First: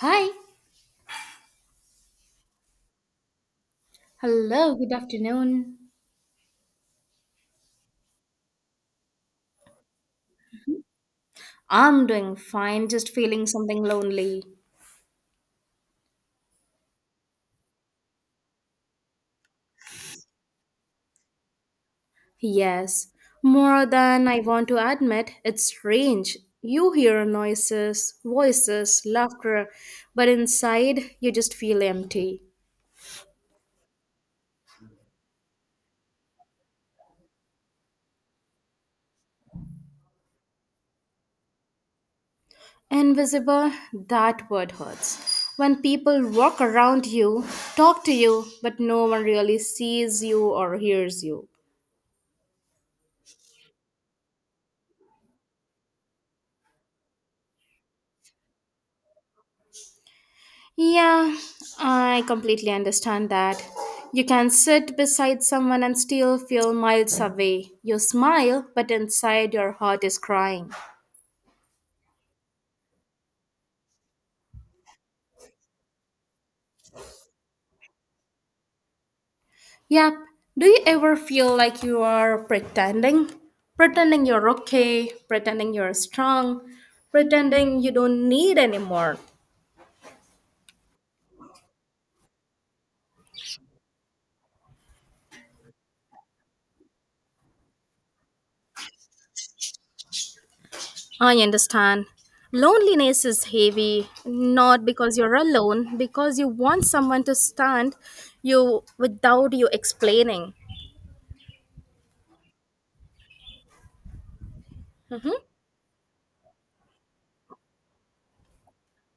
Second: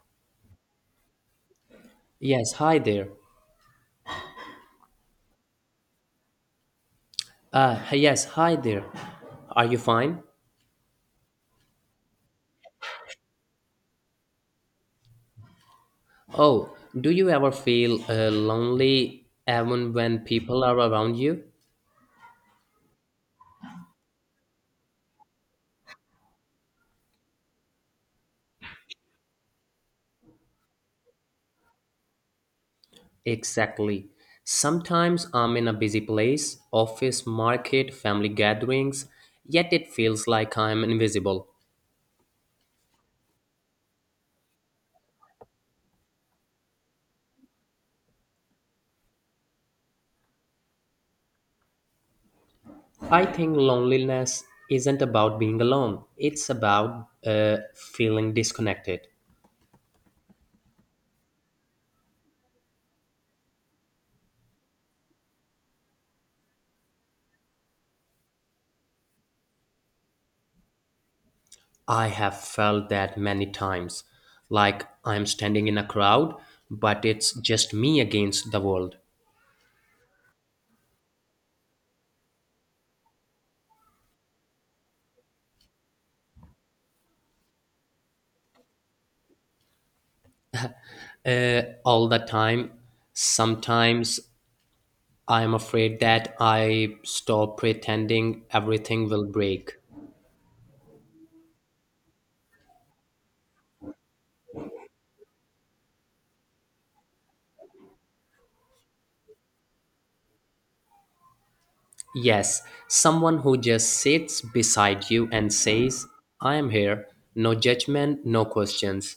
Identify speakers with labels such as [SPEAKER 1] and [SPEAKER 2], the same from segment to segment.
[SPEAKER 1] Hi.
[SPEAKER 2] Yes, hi there.
[SPEAKER 1] Hello, good afternoon.
[SPEAKER 2] Yes, hi there. Are you fine?
[SPEAKER 1] I'm doing fine, just feeling something lonely.
[SPEAKER 2] Oh, do you ever feel lonely even when people are around you?
[SPEAKER 1] Yes, more than I want to admit, it's strange. You hear noises, voices, laughter, but inside you just feel empty.
[SPEAKER 2] Exactly. Sometimes I'm in a busy place, office, market, family gatherings, yet it feels like I'm invisible.
[SPEAKER 1] Invisible, that word hurts. When people walk around you, talk to you, but no one really sees you or hears you.
[SPEAKER 2] I think loneliness isn't about being alone, it's about feeling disconnected.
[SPEAKER 1] Yeah, I completely understand that. You can sit beside someone and still feel miles away. You smile, but inside your heart is crying.
[SPEAKER 2] I have felt that many times, like I'm standing in a crowd, but it's just me against the world.
[SPEAKER 1] Yep. Do you ever feel like you are pretending? Pretending you're okay, pretending you're strong, pretending you don't need anymore.
[SPEAKER 2] All the time, sometimes I'm afraid that I stop pretending everything will break.
[SPEAKER 1] I understand. Loneliness is heavy, not because you're alone, because you want someone to stand you without you explaining.
[SPEAKER 2] Yes, someone who just sits beside you
[SPEAKER 1] Mhm.
[SPEAKER 2] and says, I am here, no judgment, no questions.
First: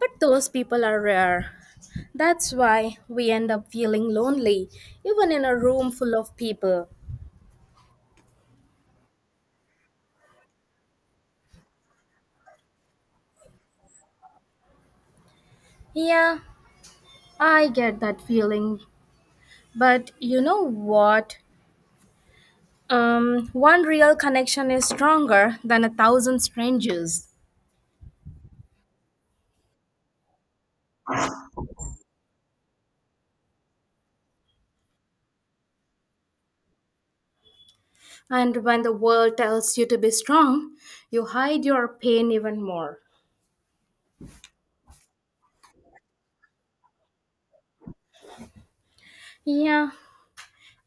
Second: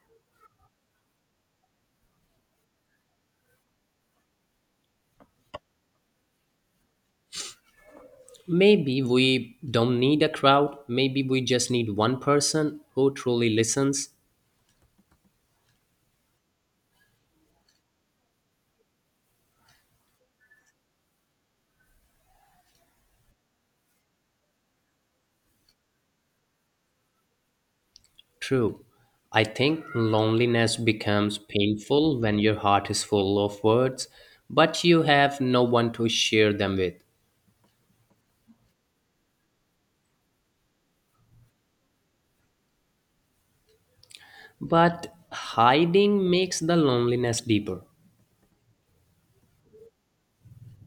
[SPEAKER 1] But those people are rare. That's why we end up feeling lonely, even in a room full of people.
[SPEAKER 2] Maybe we don't need a crowd, maybe we just need one person who truly listens.
[SPEAKER 1] Yeah, I get that feeling. But you know what? One real connection is stronger than a thousand strangers.
[SPEAKER 2] True. I think loneliness becomes painful when your heart is full of words, but you have no one to share them with.
[SPEAKER 1] And when the world tells you to be strong, you hide your pain even more.
[SPEAKER 2] But hiding makes the loneliness deeper.
[SPEAKER 1] Yeah,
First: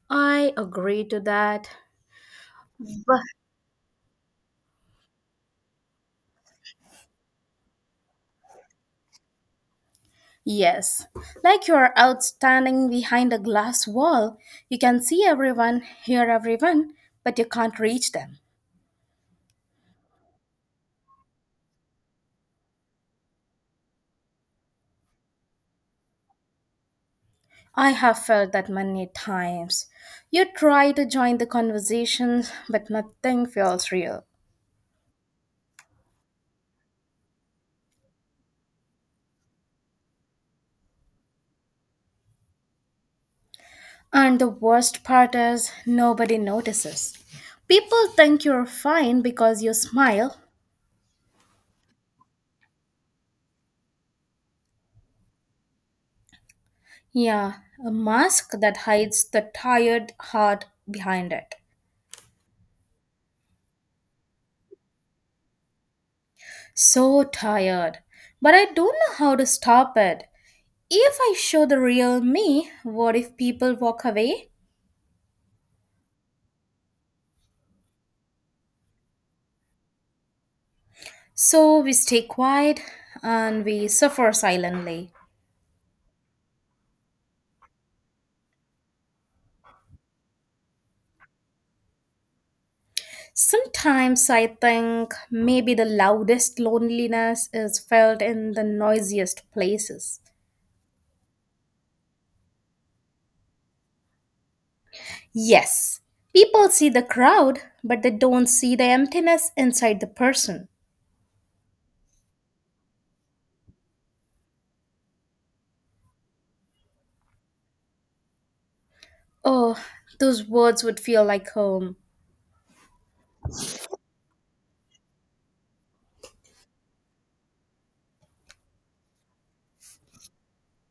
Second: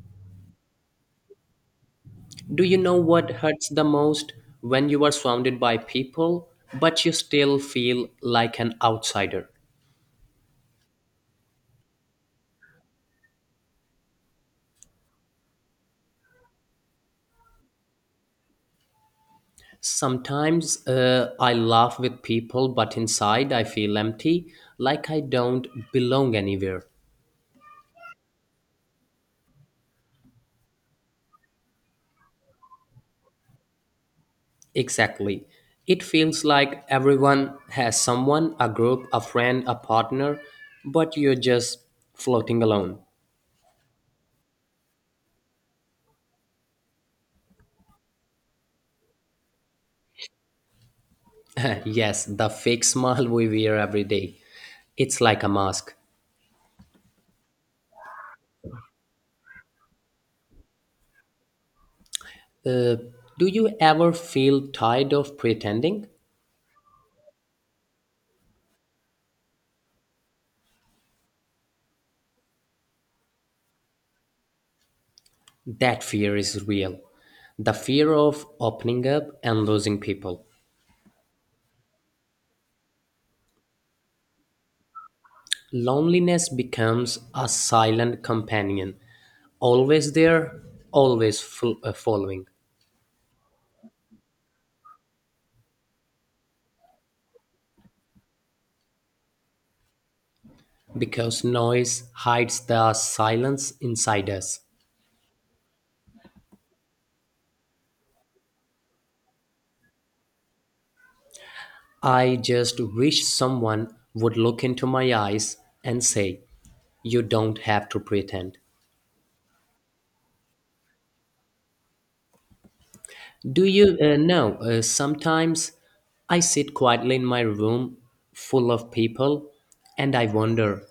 [SPEAKER 1] I agree to that.
[SPEAKER 2] Do you know
[SPEAKER 1] But
[SPEAKER 2] what hurts the most? When you are surrounded by people, but you still feel like an outsider.
[SPEAKER 1] yes, like you're out standing behind a glass wall, you can see everyone, hear everyone, but you can't reach them.
[SPEAKER 2] Sometimes I laugh with people, but inside I feel empty, like I don't belong anywhere.
[SPEAKER 1] I have felt that many times. You try to join the conversation, but nothing feels real.
[SPEAKER 2] Exactly. It feels like everyone has someone, a group, a friend, a partner, but you're just floating alone.
[SPEAKER 1] And the worst part is, nobody notices. People think you're fine because you smile.
[SPEAKER 2] Yes, the fake smile we wear every day. It's like a mask.
[SPEAKER 1] Yeah, a mask that hides the tired heart behind it.
[SPEAKER 2] Uh, do you ever feel tired of pretending?
[SPEAKER 1] So tired. But I don't know how to stop it. If I show the real me, what if people walk away?
[SPEAKER 2] That fear is real. The fear of opening up and losing people.
[SPEAKER 1] So we stay quiet and we suffer silently.
[SPEAKER 2] Loneliness becomes a silent companion, always there, always following.
[SPEAKER 1] Sometimes I think maybe the loudest loneliness is felt in the noisiest places.
[SPEAKER 2] Because noise hides the silence inside us.
[SPEAKER 1] Yes, people see the crowd, but they don't see the emptiness inside the person.
[SPEAKER 2] I just wish someone would look into my eyes and say, You don't have to pretend.
[SPEAKER 1] Oh, those words would feel like home.
[SPEAKER 2] Do you know? Sometimes I sit quietly in my room full of people and I wonder,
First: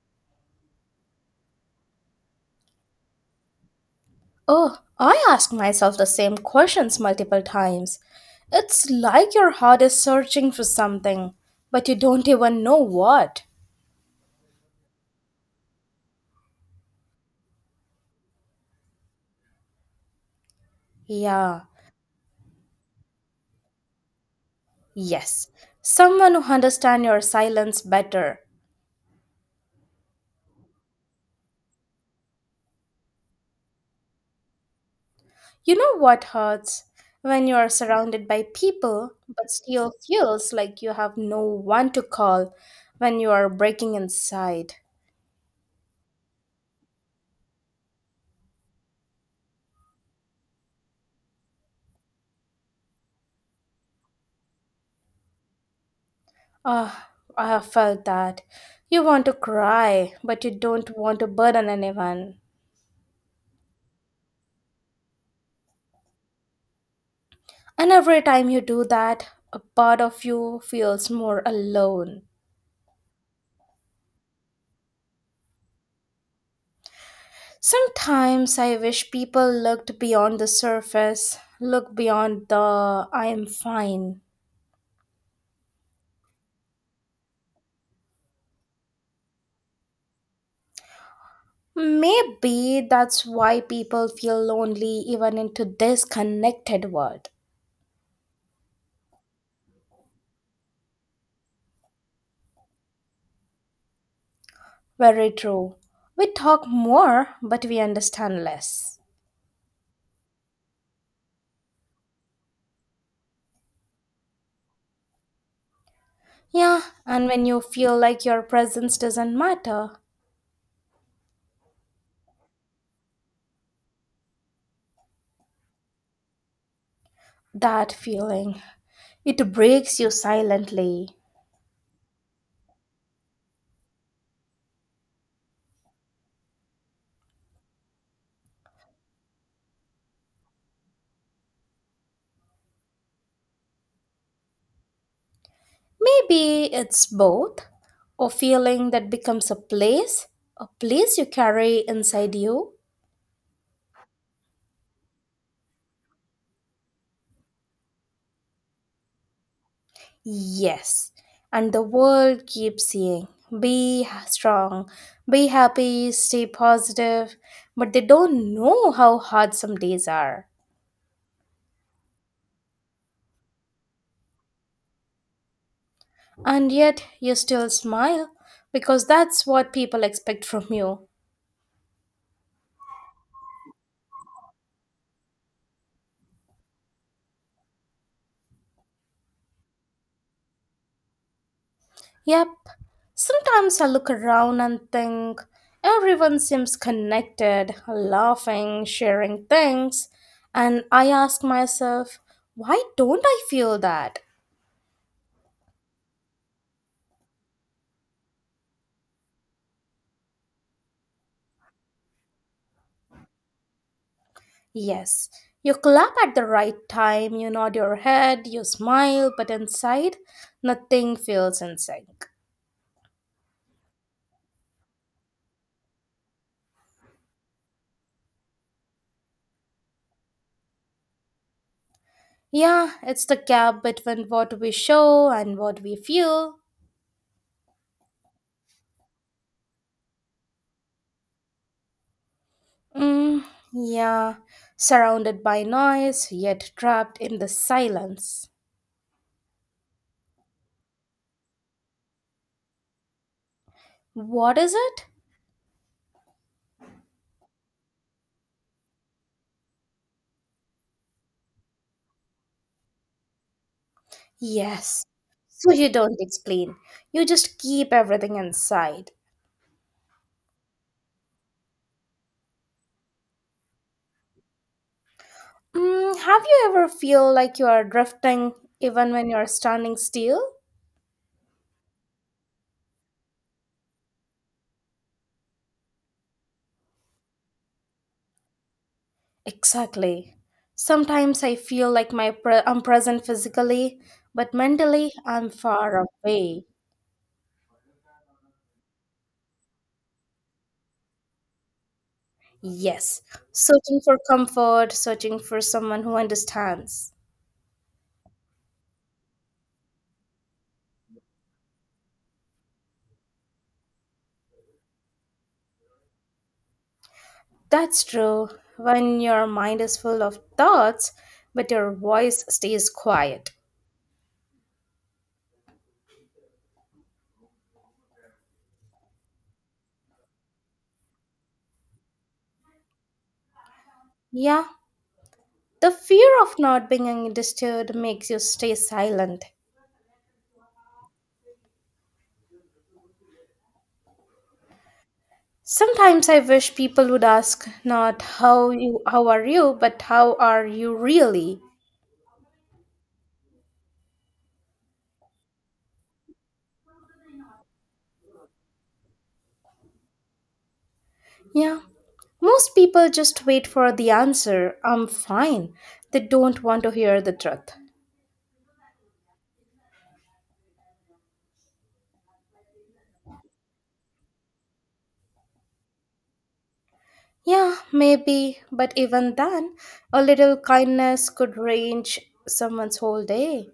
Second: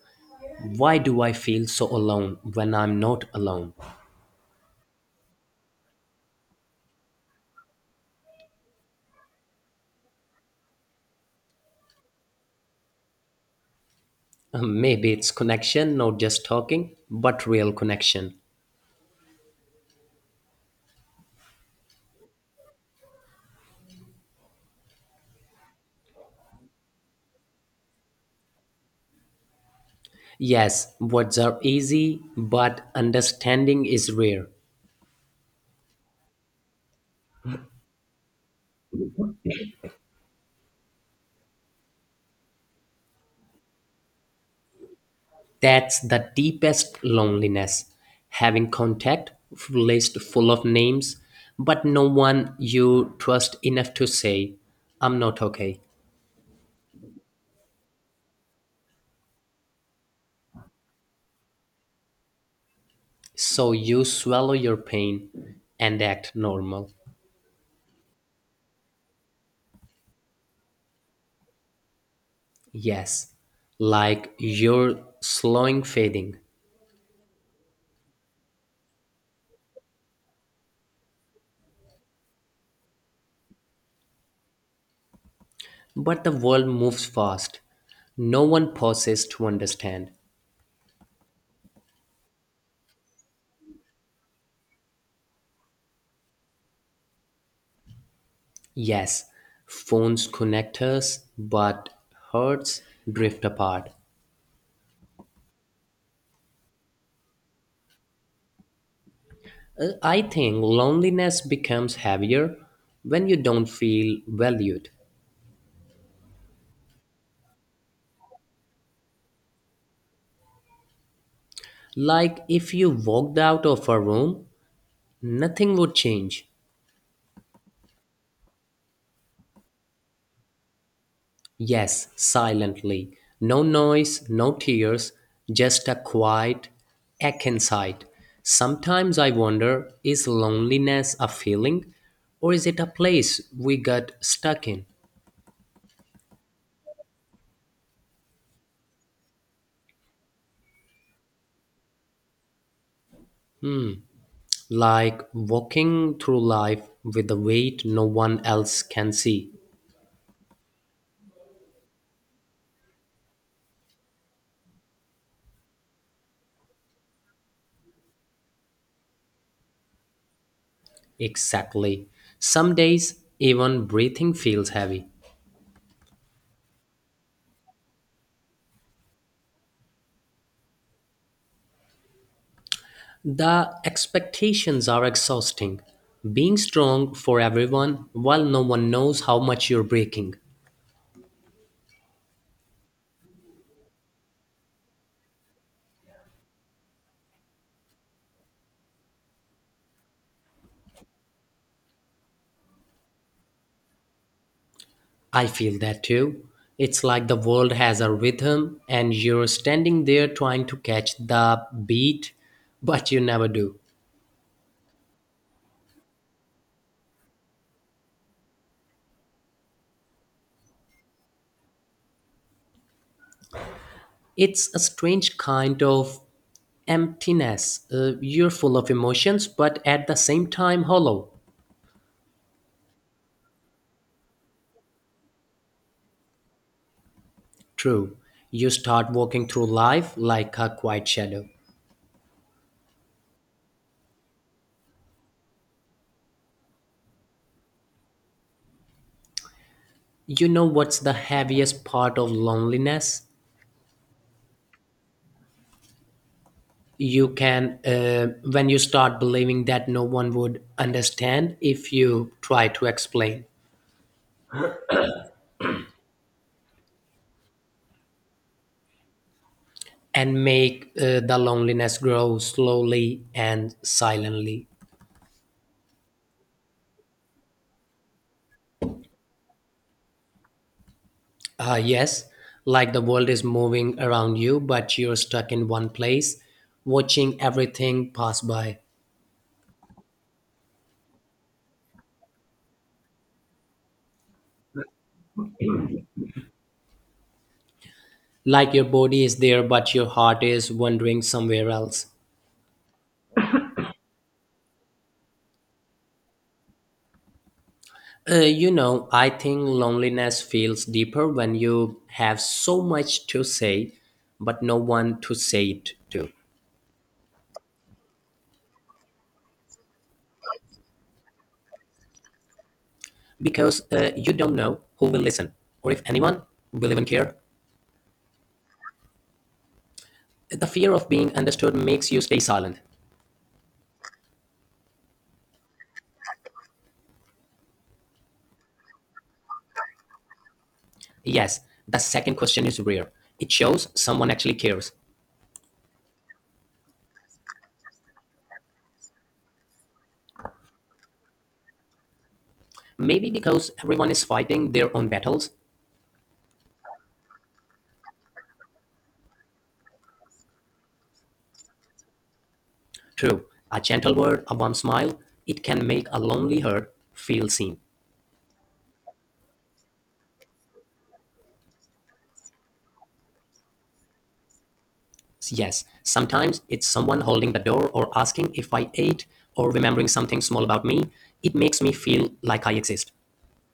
[SPEAKER 2] why do I feel so alone when I'm not alone?
[SPEAKER 1] Oh, I ask myself the same questions multiple times. It's like your heart is searching for something, but you don't even know what.
[SPEAKER 2] Maybe it's connection, not just talking, but real connection.
[SPEAKER 1] Yeah, yes. Someone who understands your silence better.
[SPEAKER 2] Yes, words are easy, but understanding is rare.
[SPEAKER 1] You know what hurts? When you are surrounded by people, but still feels like you have no one to call when you are breaking inside.
[SPEAKER 2] That's the deepest loneliness. Having contact, list full of names, but no one you trust enough to say, I'm not okay.
[SPEAKER 1] Ah, I have felt that. You want to cry, but you don't want to burden anyone.
[SPEAKER 2] So you swallow your pain and act normal.
[SPEAKER 1] And every time you do that, a part of you feels more alone.
[SPEAKER 2] Yes, like you're slowing fading.
[SPEAKER 1] Sometimes I wish people looked beyond the surface, look beyond the I am fine.
[SPEAKER 2] But the world moves fast. No one pauses to understand.
[SPEAKER 1] Maybe that's why people feel lonely even in today's connected world.
[SPEAKER 2] Yes, phones connect us, but hearts drift apart.
[SPEAKER 1] Very true. We talk more, but we understand less.
[SPEAKER 2] I think loneliness becomes heavier when you don't feel valued.
[SPEAKER 1] Yeah, and when you feel like your presence doesn't matter,
[SPEAKER 2] Like if you walked out of a room, nothing would change.
[SPEAKER 1] that feeling, it breaks you silently.
[SPEAKER 2] Yes, silently. No noise, no tears, just a quiet ache inside. Sometimes I wonder, is loneliness a feeling or is it a place we got stuck in?
[SPEAKER 1] Maybe it's both a feeling that becomes a place you carry inside you.
[SPEAKER 2] Hmm. Like walking through life with a weight no one else can see.
[SPEAKER 1] Yes, and the world keeps saying, be strong, be happy, stay positive, but they don't know how hard some days are.
[SPEAKER 2] Exactly. Some days, even breathing feels heavy.
[SPEAKER 1] And yet you still smile because that's what people expect from you.
[SPEAKER 2] The expectations are exhausting. Being strong for everyone while no one knows how much you're breaking.
[SPEAKER 1] Yep, sometimes I look around and think everyone seems connected, laughing, sharing things, and I ask myself, why don't I feel that?
[SPEAKER 2] I feel that too. It's like the world has a rhythm and you're standing there trying to catch the beat, but you never do.
[SPEAKER 1] Yes, you clap at the right time, you nod your head, you smile, but inside, nothing feels in sync.
[SPEAKER 2] It's a strange kind of emptiness. You're full of emotions, but at the same time hollow.
[SPEAKER 1] Yeah, it's the gap between what we show and what we feel.
[SPEAKER 2] True. You start walking through life like a quiet shadow.
[SPEAKER 1] Mm, yeah, surrounded by noise, yet trapped in the silence.
[SPEAKER 2] You know what's the heaviest part of loneliness?
[SPEAKER 1] What is it?
[SPEAKER 2] When you start believing that no one would understand if you try to explain
[SPEAKER 1] Yes. So you don't explain. You just keep everything inside.
[SPEAKER 2] and make the loneliness grow slowly and silently.
[SPEAKER 1] Mm, have you ever feel like you are drifting even when you are standing still?
[SPEAKER 2] Yes, like the world is moving around you, but you're stuck in one place, watching everything pass by.
[SPEAKER 1] Exactly. Sometimes I feel like my I'm present physically, but mentally I'm far away.
[SPEAKER 2] Like your body is there, but your heart is wandering somewhere else.
[SPEAKER 1] Yes, searching for comfort, searching for someone who understands.
[SPEAKER 2] I think loneliness feels deeper when you have so much to say, but no one to say it to.
[SPEAKER 1] That's true. When your mind is full of thoughts, but your voice stays quiet.
[SPEAKER 2] Because you don't know who will listen or if anyone will even care. The fear of being understood makes you stay silent.
[SPEAKER 1] Yeah, the fear of not being disturbed makes you stay silent.
[SPEAKER 2] Yes, the second question is rare. It shows someone actually cares.
[SPEAKER 1] Sometimes I wish people would ask not how are you, but how are you really?
[SPEAKER 2] Maybe because everyone is fighting their own battles.
[SPEAKER 1] Yeah. Most people just
[SPEAKER 2] True,
[SPEAKER 1] wait
[SPEAKER 2] a
[SPEAKER 1] for the
[SPEAKER 2] gentle word, a warm
[SPEAKER 1] answer, I'm
[SPEAKER 2] smile, it
[SPEAKER 1] fine.
[SPEAKER 2] can make
[SPEAKER 1] They
[SPEAKER 2] a lonely
[SPEAKER 1] don't want to
[SPEAKER 2] heart
[SPEAKER 1] hear the
[SPEAKER 2] feel
[SPEAKER 1] truth.
[SPEAKER 2] seen. Yes, sometimes it's someone holding the
[SPEAKER 1] Yeah,
[SPEAKER 2] door or asking
[SPEAKER 1] maybe,
[SPEAKER 2] if I
[SPEAKER 1] but
[SPEAKER 2] ate
[SPEAKER 1] even
[SPEAKER 2] or
[SPEAKER 1] then,
[SPEAKER 2] remembering
[SPEAKER 1] a
[SPEAKER 2] something
[SPEAKER 1] little
[SPEAKER 2] small about me.
[SPEAKER 1] kindness could
[SPEAKER 2] It makes me
[SPEAKER 1] change
[SPEAKER 2] feel like I
[SPEAKER 1] someone's
[SPEAKER 2] exist.
[SPEAKER 1] whole day.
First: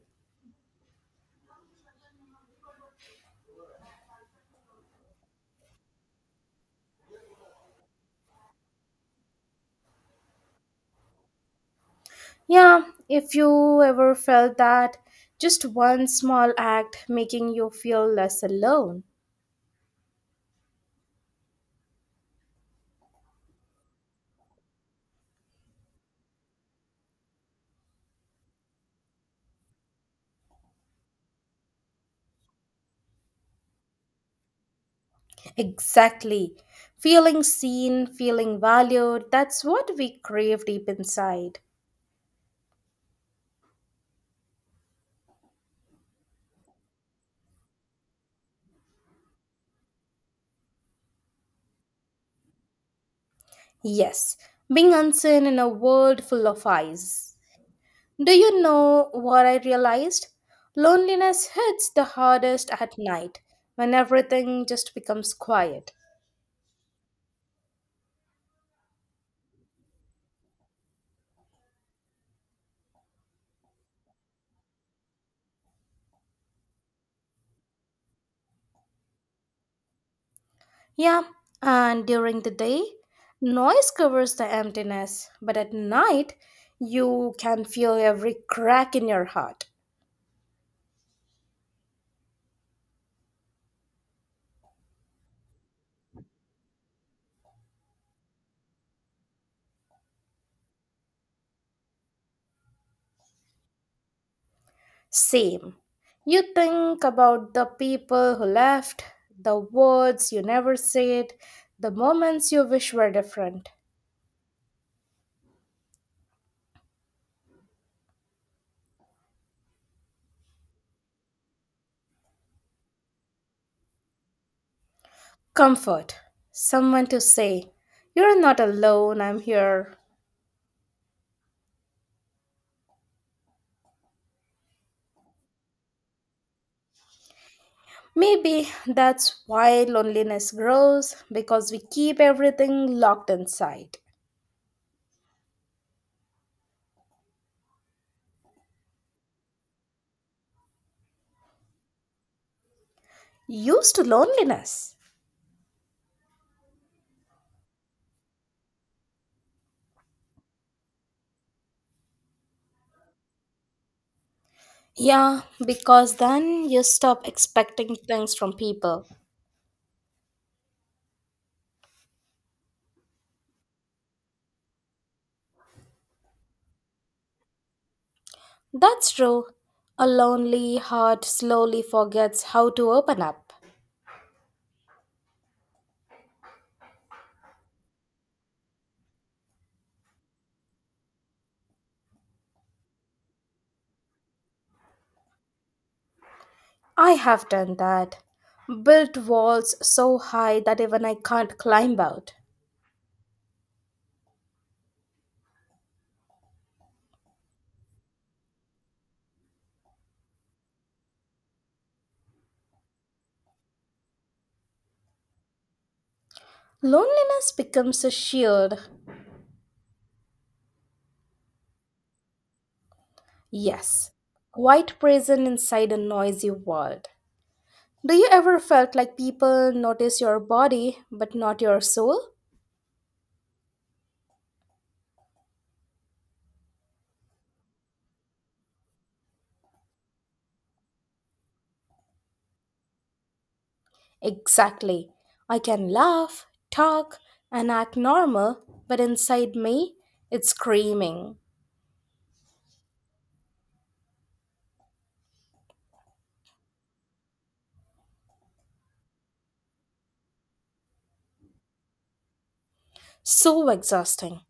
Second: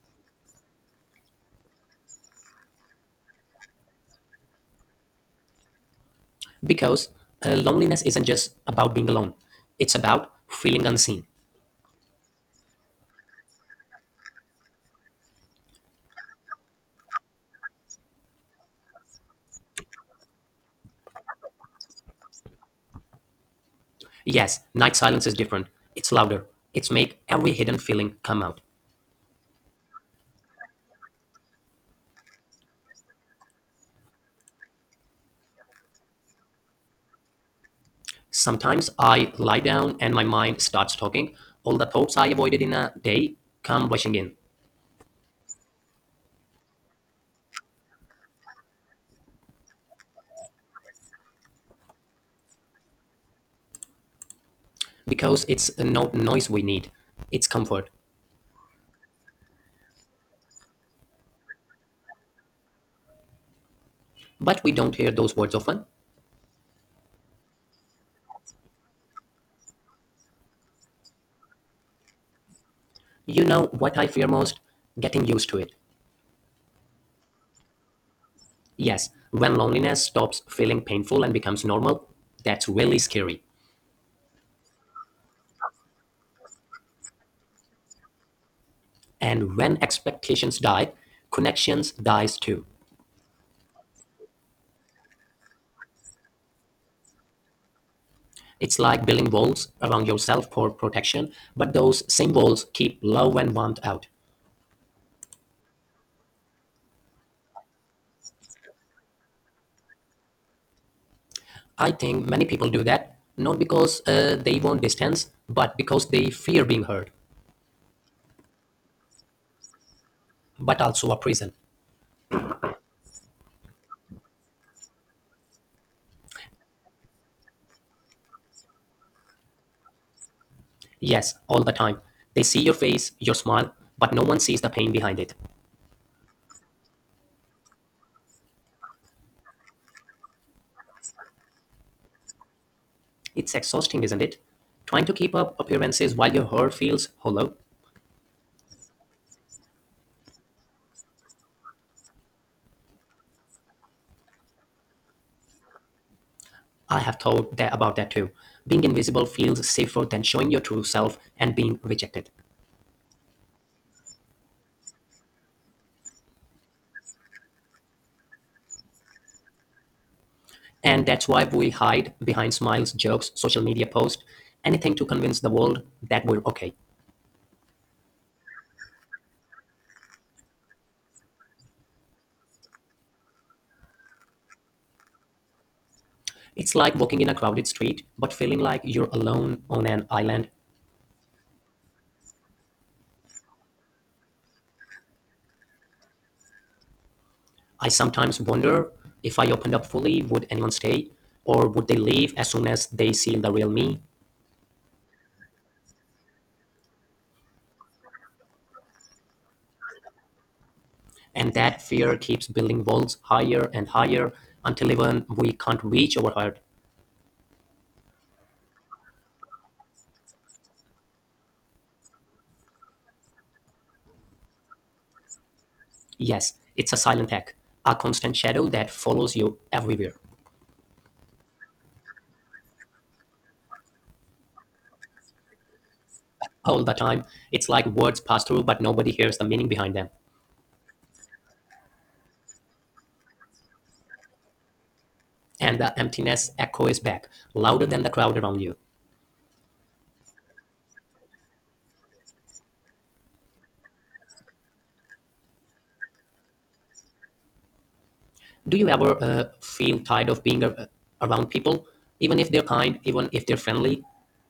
[SPEAKER 2] Because loneliness isn't just about being alone, it's about feeling unseen.
[SPEAKER 1] Yeah, if you ever felt that, just one small act making you feel less alone.
[SPEAKER 2] Yes, night silence is different. It's louder. It's make every hidden feeling come out.
[SPEAKER 1] Exactly. Feeling seen, feeling
[SPEAKER 2] Sometimes
[SPEAKER 1] valued,
[SPEAKER 2] I lie
[SPEAKER 1] that's what
[SPEAKER 2] down and
[SPEAKER 1] we
[SPEAKER 2] my mind
[SPEAKER 1] crave deep
[SPEAKER 2] starts talking.
[SPEAKER 1] inside.
[SPEAKER 2] All the thoughts I avoided in a day come rushing in
[SPEAKER 1] Yes, being unseen
[SPEAKER 2] because
[SPEAKER 1] in a
[SPEAKER 2] it's not
[SPEAKER 1] world full
[SPEAKER 2] noise we
[SPEAKER 1] of
[SPEAKER 2] need,
[SPEAKER 1] eyes.
[SPEAKER 2] it's comfort.
[SPEAKER 1] Do you know what I realized? Loneliness hits the hardest at night when
[SPEAKER 2] But
[SPEAKER 1] everything
[SPEAKER 2] we
[SPEAKER 1] just
[SPEAKER 2] don't hear
[SPEAKER 1] becomes
[SPEAKER 2] those words often.
[SPEAKER 1] quiet.
[SPEAKER 2] You know what I fear most? Getting used to it. Yes, when loneliness stops feeling
[SPEAKER 1] Yeah,
[SPEAKER 2] painful and becomes
[SPEAKER 1] and
[SPEAKER 2] normal,
[SPEAKER 1] during the
[SPEAKER 2] that's
[SPEAKER 1] day,
[SPEAKER 2] really scary.
[SPEAKER 1] noise covers the emptiness, but at night, you can feel every crack in your
[SPEAKER 2] And
[SPEAKER 1] heart.
[SPEAKER 2] when expectations die, connections dies too. It's like building walls around yourself for protection, but those same walls keep love and warmth out.
[SPEAKER 1] Same. You think about the people who left, the words you never said, the
[SPEAKER 2] I think many
[SPEAKER 1] moments you
[SPEAKER 2] people do
[SPEAKER 1] wish were
[SPEAKER 2] that, not
[SPEAKER 1] different.
[SPEAKER 2] because they want distance, but because they fear being heard, but also a prison.
[SPEAKER 1] Comfort. Someone to say, You're not alone, I'm here.
[SPEAKER 2] Yes, all the time. They see your face, your smile, but no one sees the pain behind it.
[SPEAKER 1] Maybe that's why loneliness grows because we keep everything locked
[SPEAKER 2] It's
[SPEAKER 1] inside.
[SPEAKER 2] exhausting, isn't it? Trying to keep up appearances while your heart feels hollow.
[SPEAKER 1] Used to loneliness.
[SPEAKER 2] I have thought that about that too. Being invisible feels safer than showing your true self and being rejected.
[SPEAKER 1] Yeah, because then you stop expecting things from people.
[SPEAKER 2] And that's why we hide behind smiles, jokes, social media posts, anything to convince the world that we're okay.
[SPEAKER 1] That's true. A lonely heart slowly forgets how to open up.
[SPEAKER 2] It's like walking in a crowded street, but feeling like you're alone on an island.
[SPEAKER 1] I have done
[SPEAKER 2] I
[SPEAKER 1] that.
[SPEAKER 2] sometimes wonder,
[SPEAKER 1] Built
[SPEAKER 2] if I
[SPEAKER 1] walls
[SPEAKER 2] opened up
[SPEAKER 1] so
[SPEAKER 2] fully, would
[SPEAKER 1] high
[SPEAKER 2] anyone
[SPEAKER 1] that even
[SPEAKER 2] stay?
[SPEAKER 1] I can't
[SPEAKER 2] Or would they
[SPEAKER 1] climb
[SPEAKER 2] leave
[SPEAKER 1] out.
[SPEAKER 2] as soon as they see the real me? And that fear keeps building walls higher and higher until even we can't reach our heart.
[SPEAKER 1] Loneliness becomes a shield, yes, quite prison inside a noisy
[SPEAKER 2] Yes, it's a
[SPEAKER 1] world.
[SPEAKER 2] silent attack, a
[SPEAKER 1] Do you
[SPEAKER 2] constant
[SPEAKER 1] ever
[SPEAKER 2] shadow that
[SPEAKER 1] felt like
[SPEAKER 2] follows you
[SPEAKER 1] people
[SPEAKER 2] everywhere,
[SPEAKER 1] notice your body but not your soul?
[SPEAKER 2] all the time. It's like words pass through, but nobody hears the meaning behind them.
[SPEAKER 1] Exactly. I
[SPEAKER 2] And
[SPEAKER 1] can
[SPEAKER 2] the
[SPEAKER 1] laugh,
[SPEAKER 2] emptiness echoes
[SPEAKER 1] talk,
[SPEAKER 2] back,
[SPEAKER 1] and
[SPEAKER 2] louder
[SPEAKER 1] act
[SPEAKER 2] than the crowd around
[SPEAKER 1] normal,
[SPEAKER 2] you.
[SPEAKER 1] but inside me, it's screaming.
[SPEAKER 2] Do you ever feel tired of being around people? Even if they're kind, even if they're
[SPEAKER 1] So
[SPEAKER 2] friendly?
[SPEAKER 1] exhausting.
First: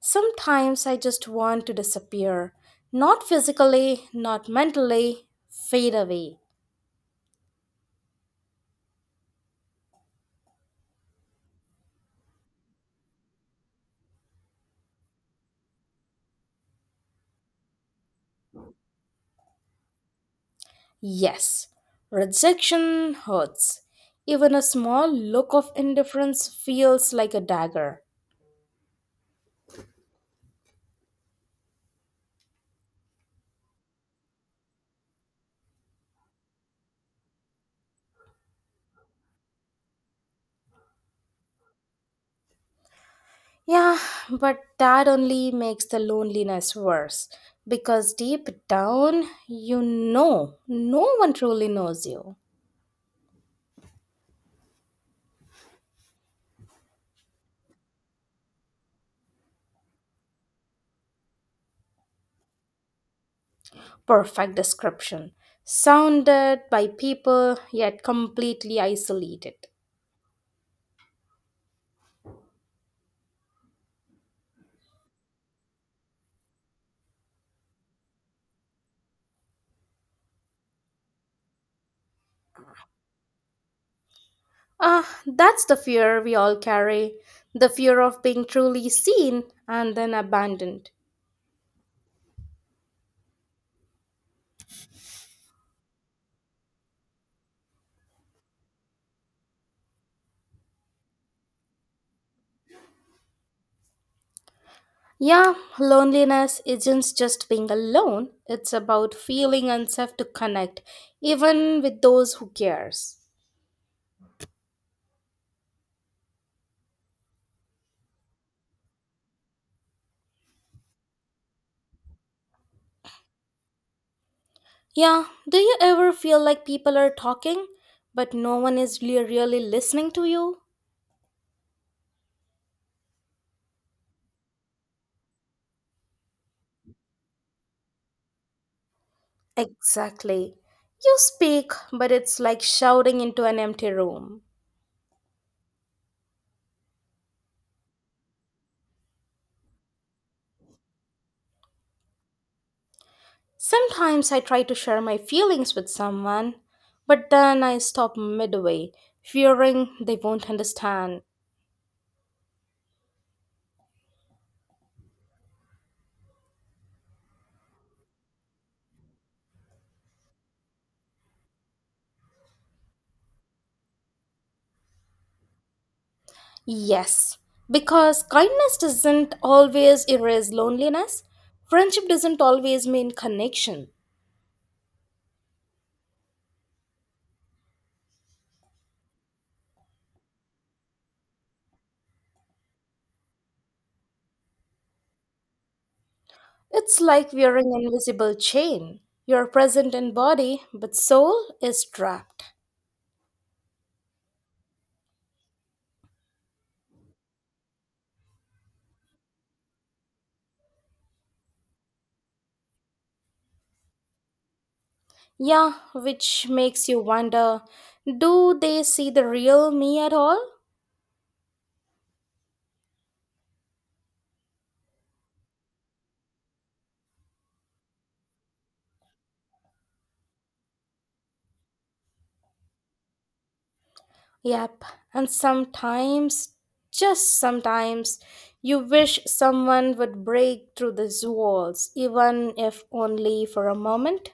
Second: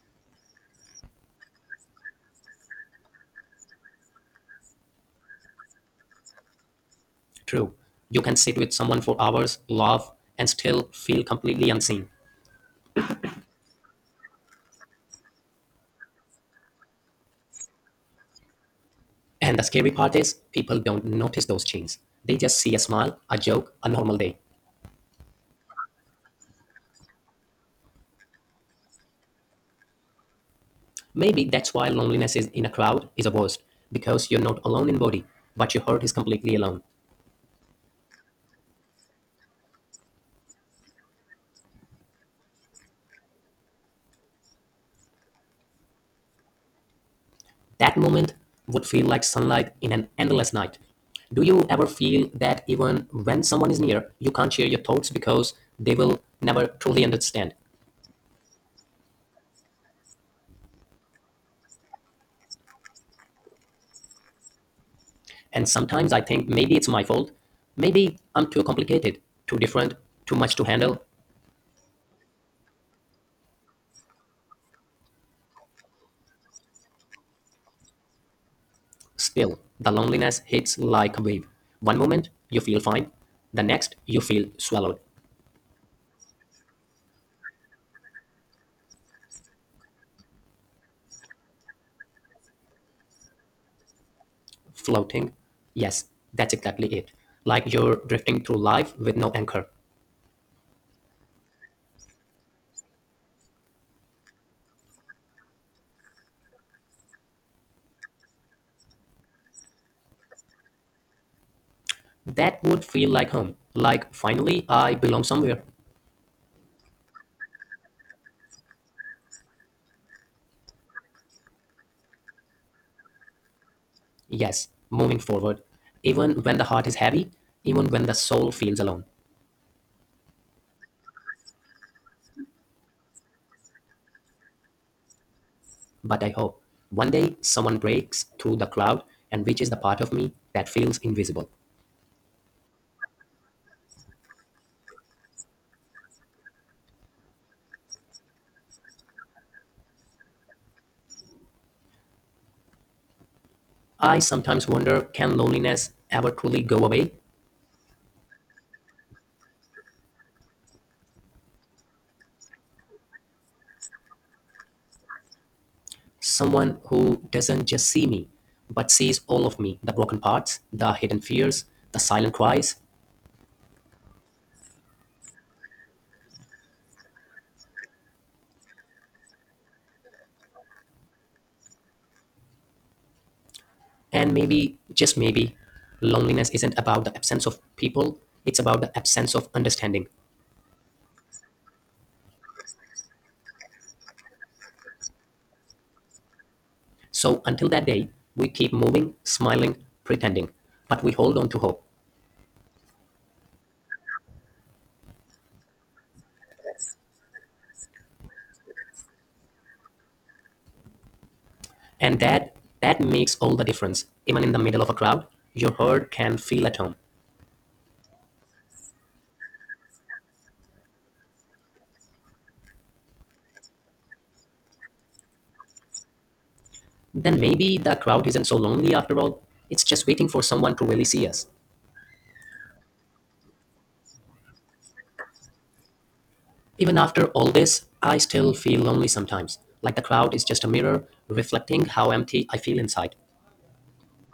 [SPEAKER 1] Sometimes I just want to disappear. Not physically, not mentally, fade away.
[SPEAKER 2] True. You can sit with someone for hours, laugh, and still feel completely unseen. And the scary part is, people don't notice those
[SPEAKER 1] Yes,
[SPEAKER 2] changes. They just see a
[SPEAKER 1] rejection
[SPEAKER 2] smile, a joke,
[SPEAKER 1] hurts.
[SPEAKER 2] a normal day.
[SPEAKER 1] Even a small look of indifference feels like a dagger.
[SPEAKER 2] Maybe that's why loneliness is in a crowd is the worst, because you're not alone in body, but your heart is completely alone.
[SPEAKER 1] Yeah, but that only makes the loneliness worse
[SPEAKER 2] That
[SPEAKER 1] because
[SPEAKER 2] moment
[SPEAKER 1] deep
[SPEAKER 2] would feel like
[SPEAKER 1] down
[SPEAKER 2] sunlight
[SPEAKER 1] you
[SPEAKER 2] in an endless
[SPEAKER 1] know
[SPEAKER 2] night.
[SPEAKER 1] no one
[SPEAKER 2] Do you
[SPEAKER 1] truly
[SPEAKER 2] ever
[SPEAKER 1] knows
[SPEAKER 2] feel
[SPEAKER 1] you.
[SPEAKER 2] that even when someone is near, you can't share your thoughts because they will never truly understand?
[SPEAKER 1] Perfect description.
[SPEAKER 2] And sometimes I think
[SPEAKER 1] Sounded
[SPEAKER 2] maybe
[SPEAKER 1] by
[SPEAKER 2] it's my fault.
[SPEAKER 1] people yet
[SPEAKER 2] Maybe I'm too
[SPEAKER 1] completely
[SPEAKER 2] complicated, too
[SPEAKER 1] isolated.
[SPEAKER 2] different, too much to handle. Still, the loneliness hits like a wave. One moment, you feel fine. The next, you feel swallowed,
[SPEAKER 1] Ah, that's the fear we all carry, the fear of being truly seen and then abandoned.
[SPEAKER 2] floating. Yes, that's exactly it. Like you're drifting through life with no anchor.
[SPEAKER 1] Yeah, loneliness isn't just being alone, it's about feeling unsafe to connect, even with those who
[SPEAKER 2] That would feel
[SPEAKER 1] cares.
[SPEAKER 2] like home, like finally I belong somewhere. Yes, moving
[SPEAKER 1] Yeah, do
[SPEAKER 2] forward,
[SPEAKER 1] you ever feel
[SPEAKER 2] even when the
[SPEAKER 1] like
[SPEAKER 2] heart is
[SPEAKER 1] people are
[SPEAKER 2] heavy,
[SPEAKER 1] talking,
[SPEAKER 2] even when the
[SPEAKER 1] but
[SPEAKER 2] soul
[SPEAKER 1] no one
[SPEAKER 2] feels
[SPEAKER 1] is
[SPEAKER 2] alone.
[SPEAKER 1] really listening to you?
[SPEAKER 2] But I hope one day someone breaks through the cloud and reaches the part of me
[SPEAKER 1] Exactly.
[SPEAKER 2] that feels
[SPEAKER 1] You
[SPEAKER 2] invisible.
[SPEAKER 1] speak, but it's like shouting into an empty room.
[SPEAKER 2] I
[SPEAKER 1] Sometimes I try
[SPEAKER 2] sometimes
[SPEAKER 1] to share
[SPEAKER 2] wonder,
[SPEAKER 1] my
[SPEAKER 2] can
[SPEAKER 1] feelings with
[SPEAKER 2] loneliness ever
[SPEAKER 1] someone,
[SPEAKER 2] truly go away?
[SPEAKER 1] but then I stop midway, fearing they won't understand.
[SPEAKER 2] Someone who doesn't just see me, but sees all of me, the broken parts, the hidden fears, the silent cries.
[SPEAKER 1] Yes, because kindness doesn't always erase loneliness. Friendship doesn't always mean connection.
[SPEAKER 2] And maybe, just maybe, loneliness isn't about the absence of people, it's about the absence of understanding.
[SPEAKER 1] It's like
[SPEAKER 2] So until
[SPEAKER 1] wearing an
[SPEAKER 2] that day,
[SPEAKER 1] invisible
[SPEAKER 2] we keep
[SPEAKER 1] chain.
[SPEAKER 2] moving,
[SPEAKER 1] You're
[SPEAKER 2] smiling,
[SPEAKER 1] present in
[SPEAKER 2] pretending,
[SPEAKER 1] body, but
[SPEAKER 2] but we hold on
[SPEAKER 1] soul
[SPEAKER 2] to
[SPEAKER 1] is
[SPEAKER 2] hope.
[SPEAKER 1] trapped.
[SPEAKER 2] And that makes all the difference. Even in the middle of a crowd,
[SPEAKER 1] Yeah,
[SPEAKER 2] your herd can
[SPEAKER 1] which
[SPEAKER 2] feel at
[SPEAKER 1] makes
[SPEAKER 2] home.
[SPEAKER 1] you wonder, do they see the real me at all?
[SPEAKER 2] Then maybe the crowd isn't so lonely after all. It's just waiting for someone to really see us.
[SPEAKER 1] Yep, and sometimes,
[SPEAKER 2] Even after
[SPEAKER 1] just
[SPEAKER 2] all this,
[SPEAKER 1] sometimes,
[SPEAKER 2] I still
[SPEAKER 1] you
[SPEAKER 2] feel lonely
[SPEAKER 1] wish
[SPEAKER 2] sometimes, like
[SPEAKER 1] someone
[SPEAKER 2] the
[SPEAKER 1] would
[SPEAKER 2] crowd is just a
[SPEAKER 1] break through
[SPEAKER 2] mirror
[SPEAKER 1] these
[SPEAKER 2] reflecting
[SPEAKER 1] walls,
[SPEAKER 2] how empty
[SPEAKER 1] even
[SPEAKER 2] I feel
[SPEAKER 1] if
[SPEAKER 2] inside.
[SPEAKER 1] only for a moment.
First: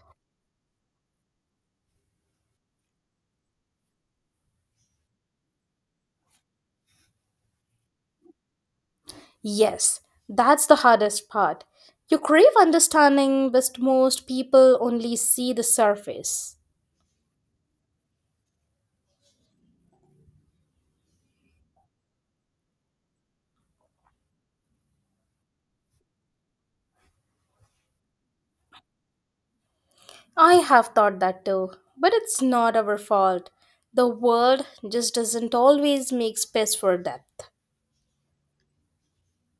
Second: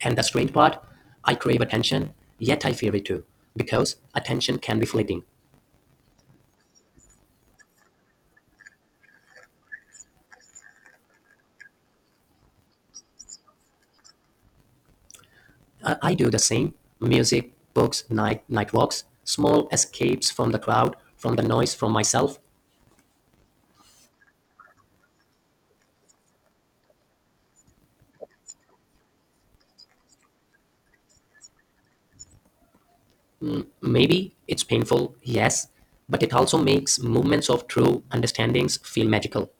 [SPEAKER 2] And the strange part? I crave attention, yet I fear it too, because attention can be fleeting.
[SPEAKER 1] Yes, that's the hardest part. You crave understanding, but most people only see the
[SPEAKER 2] I do the
[SPEAKER 1] surface.
[SPEAKER 2] same, music, books, night walks, small escapes from the crowd, from the noise, from myself.
[SPEAKER 1] I have thought that too, but it's not our fault. The
[SPEAKER 2] Maybe
[SPEAKER 1] world
[SPEAKER 2] it's painful,
[SPEAKER 1] just doesn't
[SPEAKER 2] yes,
[SPEAKER 1] always
[SPEAKER 2] but it
[SPEAKER 1] make
[SPEAKER 2] also
[SPEAKER 1] space for
[SPEAKER 2] makes movements
[SPEAKER 1] depth,
[SPEAKER 2] of true understandings feel magical.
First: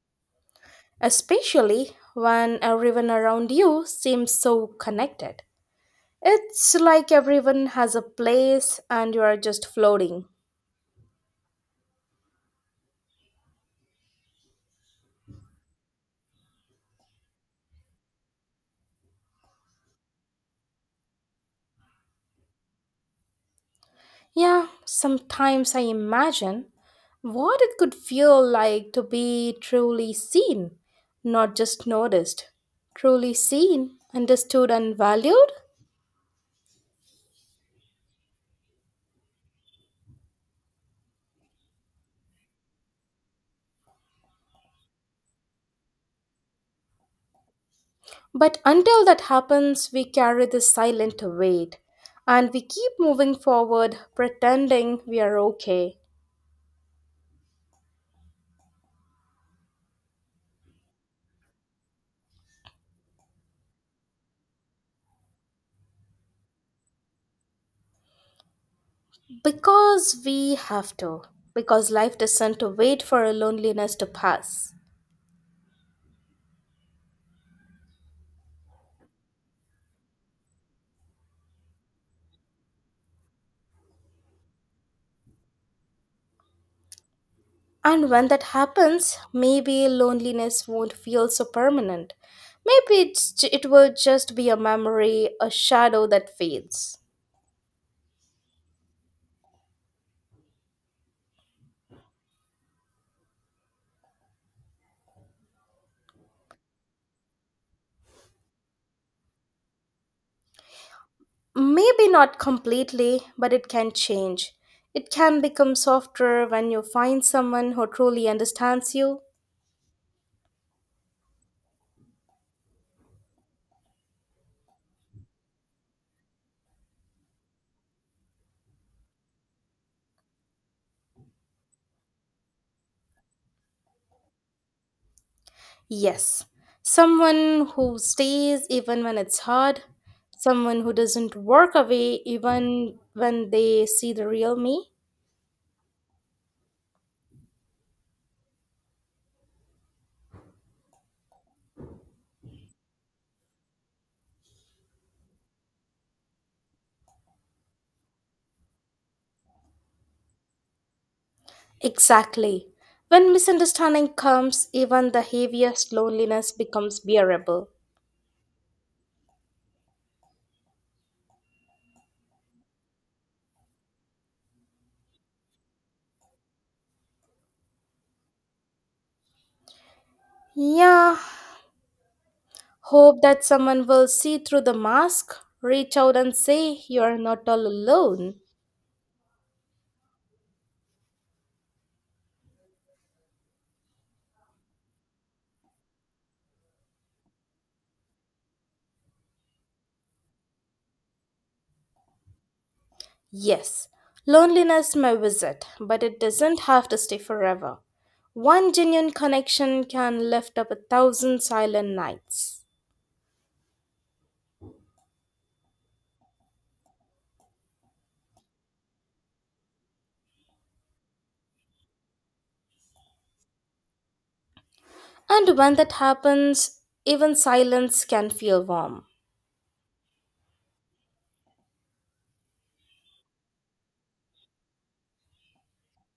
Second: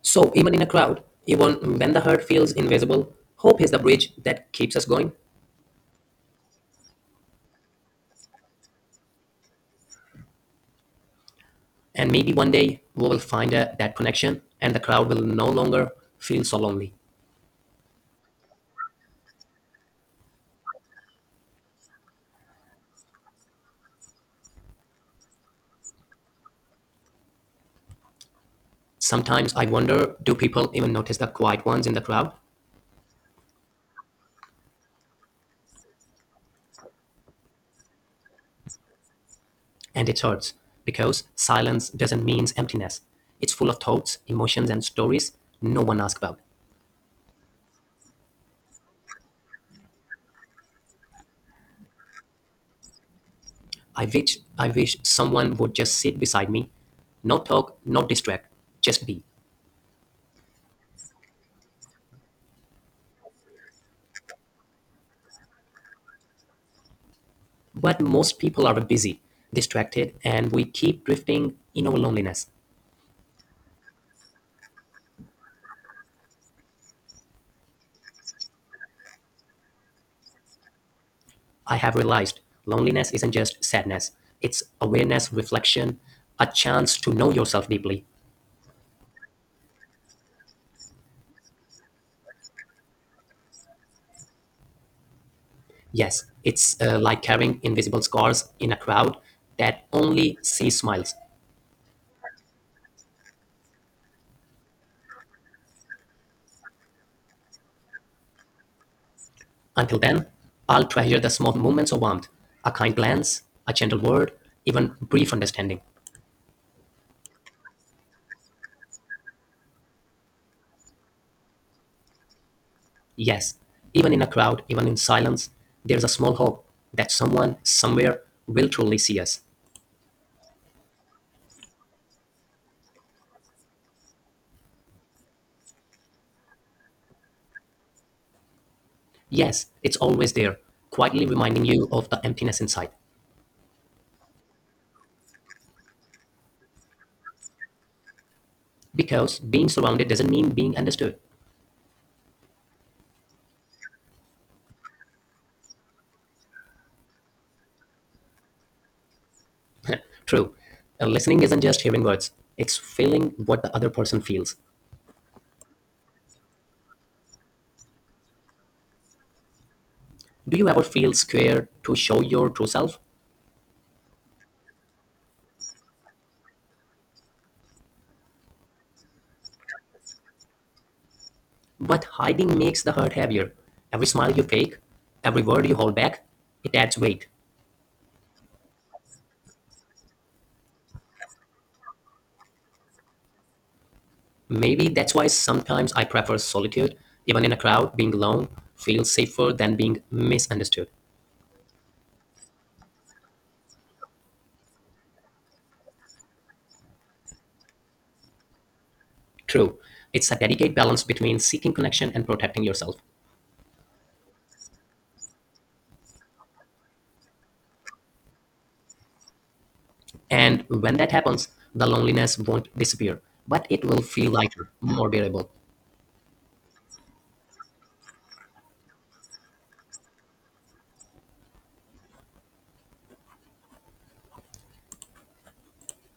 [SPEAKER 2] So, even in a crowd, even
[SPEAKER 1] especially
[SPEAKER 2] when the hurt feels
[SPEAKER 1] when everyone
[SPEAKER 2] invisible,
[SPEAKER 1] around
[SPEAKER 2] hope is the
[SPEAKER 1] you
[SPEAKER 2] bridge
[SPEAKER 1] seems
[SPEAKER 2] that
[SPEAKER 1] so
[SPEAKER 2] keeps us going.
[SPEAKER 1] connected. It's like everyone has a place and you are just floating.
[SPEAKER 2] And maybe one day we will find that connection and the crowd will no longer feel so lonely.
[SPEAKER 1] Yeah, sometimes I imagine what it could feel like to be
[SPEAKER 2] Sometimes I
[SPEAKER 1] truly
[SPEAKER 2] wonder, do people
[SPEAKER 1] seen,
[SPEAKER 2] even notice the
[SPEAKER 1] not
[SPEAKER 2] quiet
[SPEAKER 1] just
[SPEAKER 2] ones in the crowd?
[SPEAKER 1] noticed. Truly seen, understood, and valued?
[SPEAKER 2] And it hurts, because silence doesn't mean emptiness. It's full of thoughts, emotions, and stories no one asks about.
[SPEAKER 1] But until that happens, we carry this silent weight and we keep moving forward
[SPEAKER 2] I wish
[SPEAKER 1] pretending we are
[SPEAKER 2] someone would just
[SPEAKER 1] okay
[SPEAKER 2] sit beside me, not talk, not distract, just be. But most people are busy, distracted,
[SPEAKER 1] because
[SPEAKER 2] and
[SPEAKER 1] we
[SPEAKER 2] we
[SPEAKER 1] have
[SPEAKER 2] keep
[SPEAKER 1] to,
[SPEAKER 2] drifting in
[SPEAKER 1] because
[SPEAKER 2] our
[SPEAKER 1] life
[SPEAKER 2] loneliness.
[SPEAKER 1] doesn't wait for a loneliness to pass.
[SPEAKER 2] I have realized loneliness isn't just sadness, it's awareness, reflection, a chance to know yourself deeply.
[SPEAKER 1] And when that happens, maybe loneliness won't feel so permanent. Maybe it will just be a memory, a shadow
[SPEAKER 2] Yes,
[SPEAKER 1] that
[SPEAKER 2] it's
[SPEAKER 1] fades.
[SPEAKER 2] like carrying invisible scars in a crowd that only sees smiles. Until then, I'll treasure the small moments of
[SPEAKER 1] Maybe
[SPEAKER 2] warmth,
[SPEAKER 1] not
[SPEAKER 2] a kind
[SPEAKER 1] completely,
[SPEAKER 2] glance,
[SPEAKER 1] but it
[SPEAKER 2] a
[SPEAKER 1] can
[SPEAKER 2] gentle word,
[SPEAKER 1] change.
[SPEAKER 2] even
[SPEAKER 1] It
[SPEAKER 2] brief
[SPEAKER 1] can become
[SPEAKER 2] understanding.
[SPEAKER 1] softer when you find someone who truly understands you.
[SPEAKER 2] Yes, even in a crowd, even in silence, there's a small hope that someone somewhere will truly see us.
[SPEAKER 1] Yes, someone who stays even when it's
[SPEAKER 2] Yes,
[SPEAKER 1] hard,
[SPEAKER 2] it's always there,
[SPEAKER 1] someone who
[SPEAKER 2] quietly
[SPEAKER 1] doesn't
[SPEAKER 2] reminding
[SPEAKER 1] work
[SPEAKER 2] you of
[SPEAKER 1] away
[SPEAKER 2] the emptiness inside.
[SPEAKER 1] even when they see the real me.
[SPEAKER 2] Because being surrounded doesn't mean being understood. True, listening isn't just hearing words,
[SPEAKER 1] Exactly.
[SPEAKER 2] it's
[SPEAKER 1] When
[SPEAKER 2] feeling what the other
[SPEAKER 1] misunderstanding
[SPEAKER 2] person feels.
[SPEAKER 1] comes, even the heaviest loneliness becomes bearable.
[SPEAKER 2] Do you ever feel scared to show your true self?
[SPEAKER 1] Yeah,
[SPEAKER 2] But hiding makes the hurt
[SPEAKER 1] hope that
[SPEAKER 2] heavier.
[SPEAKER 1] someone
[SPEAKER 2] Every
[SPEAKER 1] will
[SPEAKER 2] smile
[SPEAKER 1] see
[SPEAKER 2] you
[SPEAKER 1] through the
[SPEAKER 2] fake,
[SPEAKER 1] mask,
[SPEAKER 2] every word you
[SPEAKER 1] reach
[SPEAKER 2] hold
[SPEAKER 1] out
[SPEAKER 2] back,
[SPEAKER 1] and say,
[SPEAKER 2] it adds
[SPEAKER 1] You are
[SPEAKER 2] weight.
[SPEAKER 1] not all alone.
[SPEAKER 2] Maybe that's why sometimes I prefer solitude. Even in a crowd, being alone feels safer than being misunderstood.
[SPEAKER 1] Yes, loneliness may visit, but it doesn't have to stay forever. One genuine
[SPEAKER 2] True,
[SPEAKER 1] connection can
[SPEAKER 2] it's a
[SPEAKER 1] lift up
[SPEAKER 2] delicate
[SPEAKER 1] a
[SPEAKER 2] balance between
[SPEAKER 1] thousand
[SPEAKER 2] seeking
[SPEAKER 1] silent
[SPEAKER 2] connection and protecting
[SPEAKER 1] nights.
[SPEAKER 2] yourself. And when that happens, the loneliness won't disappear, but it will feel lighter, more bearable.
[SPEAKER 1] And when that happens, even silence can feel warm.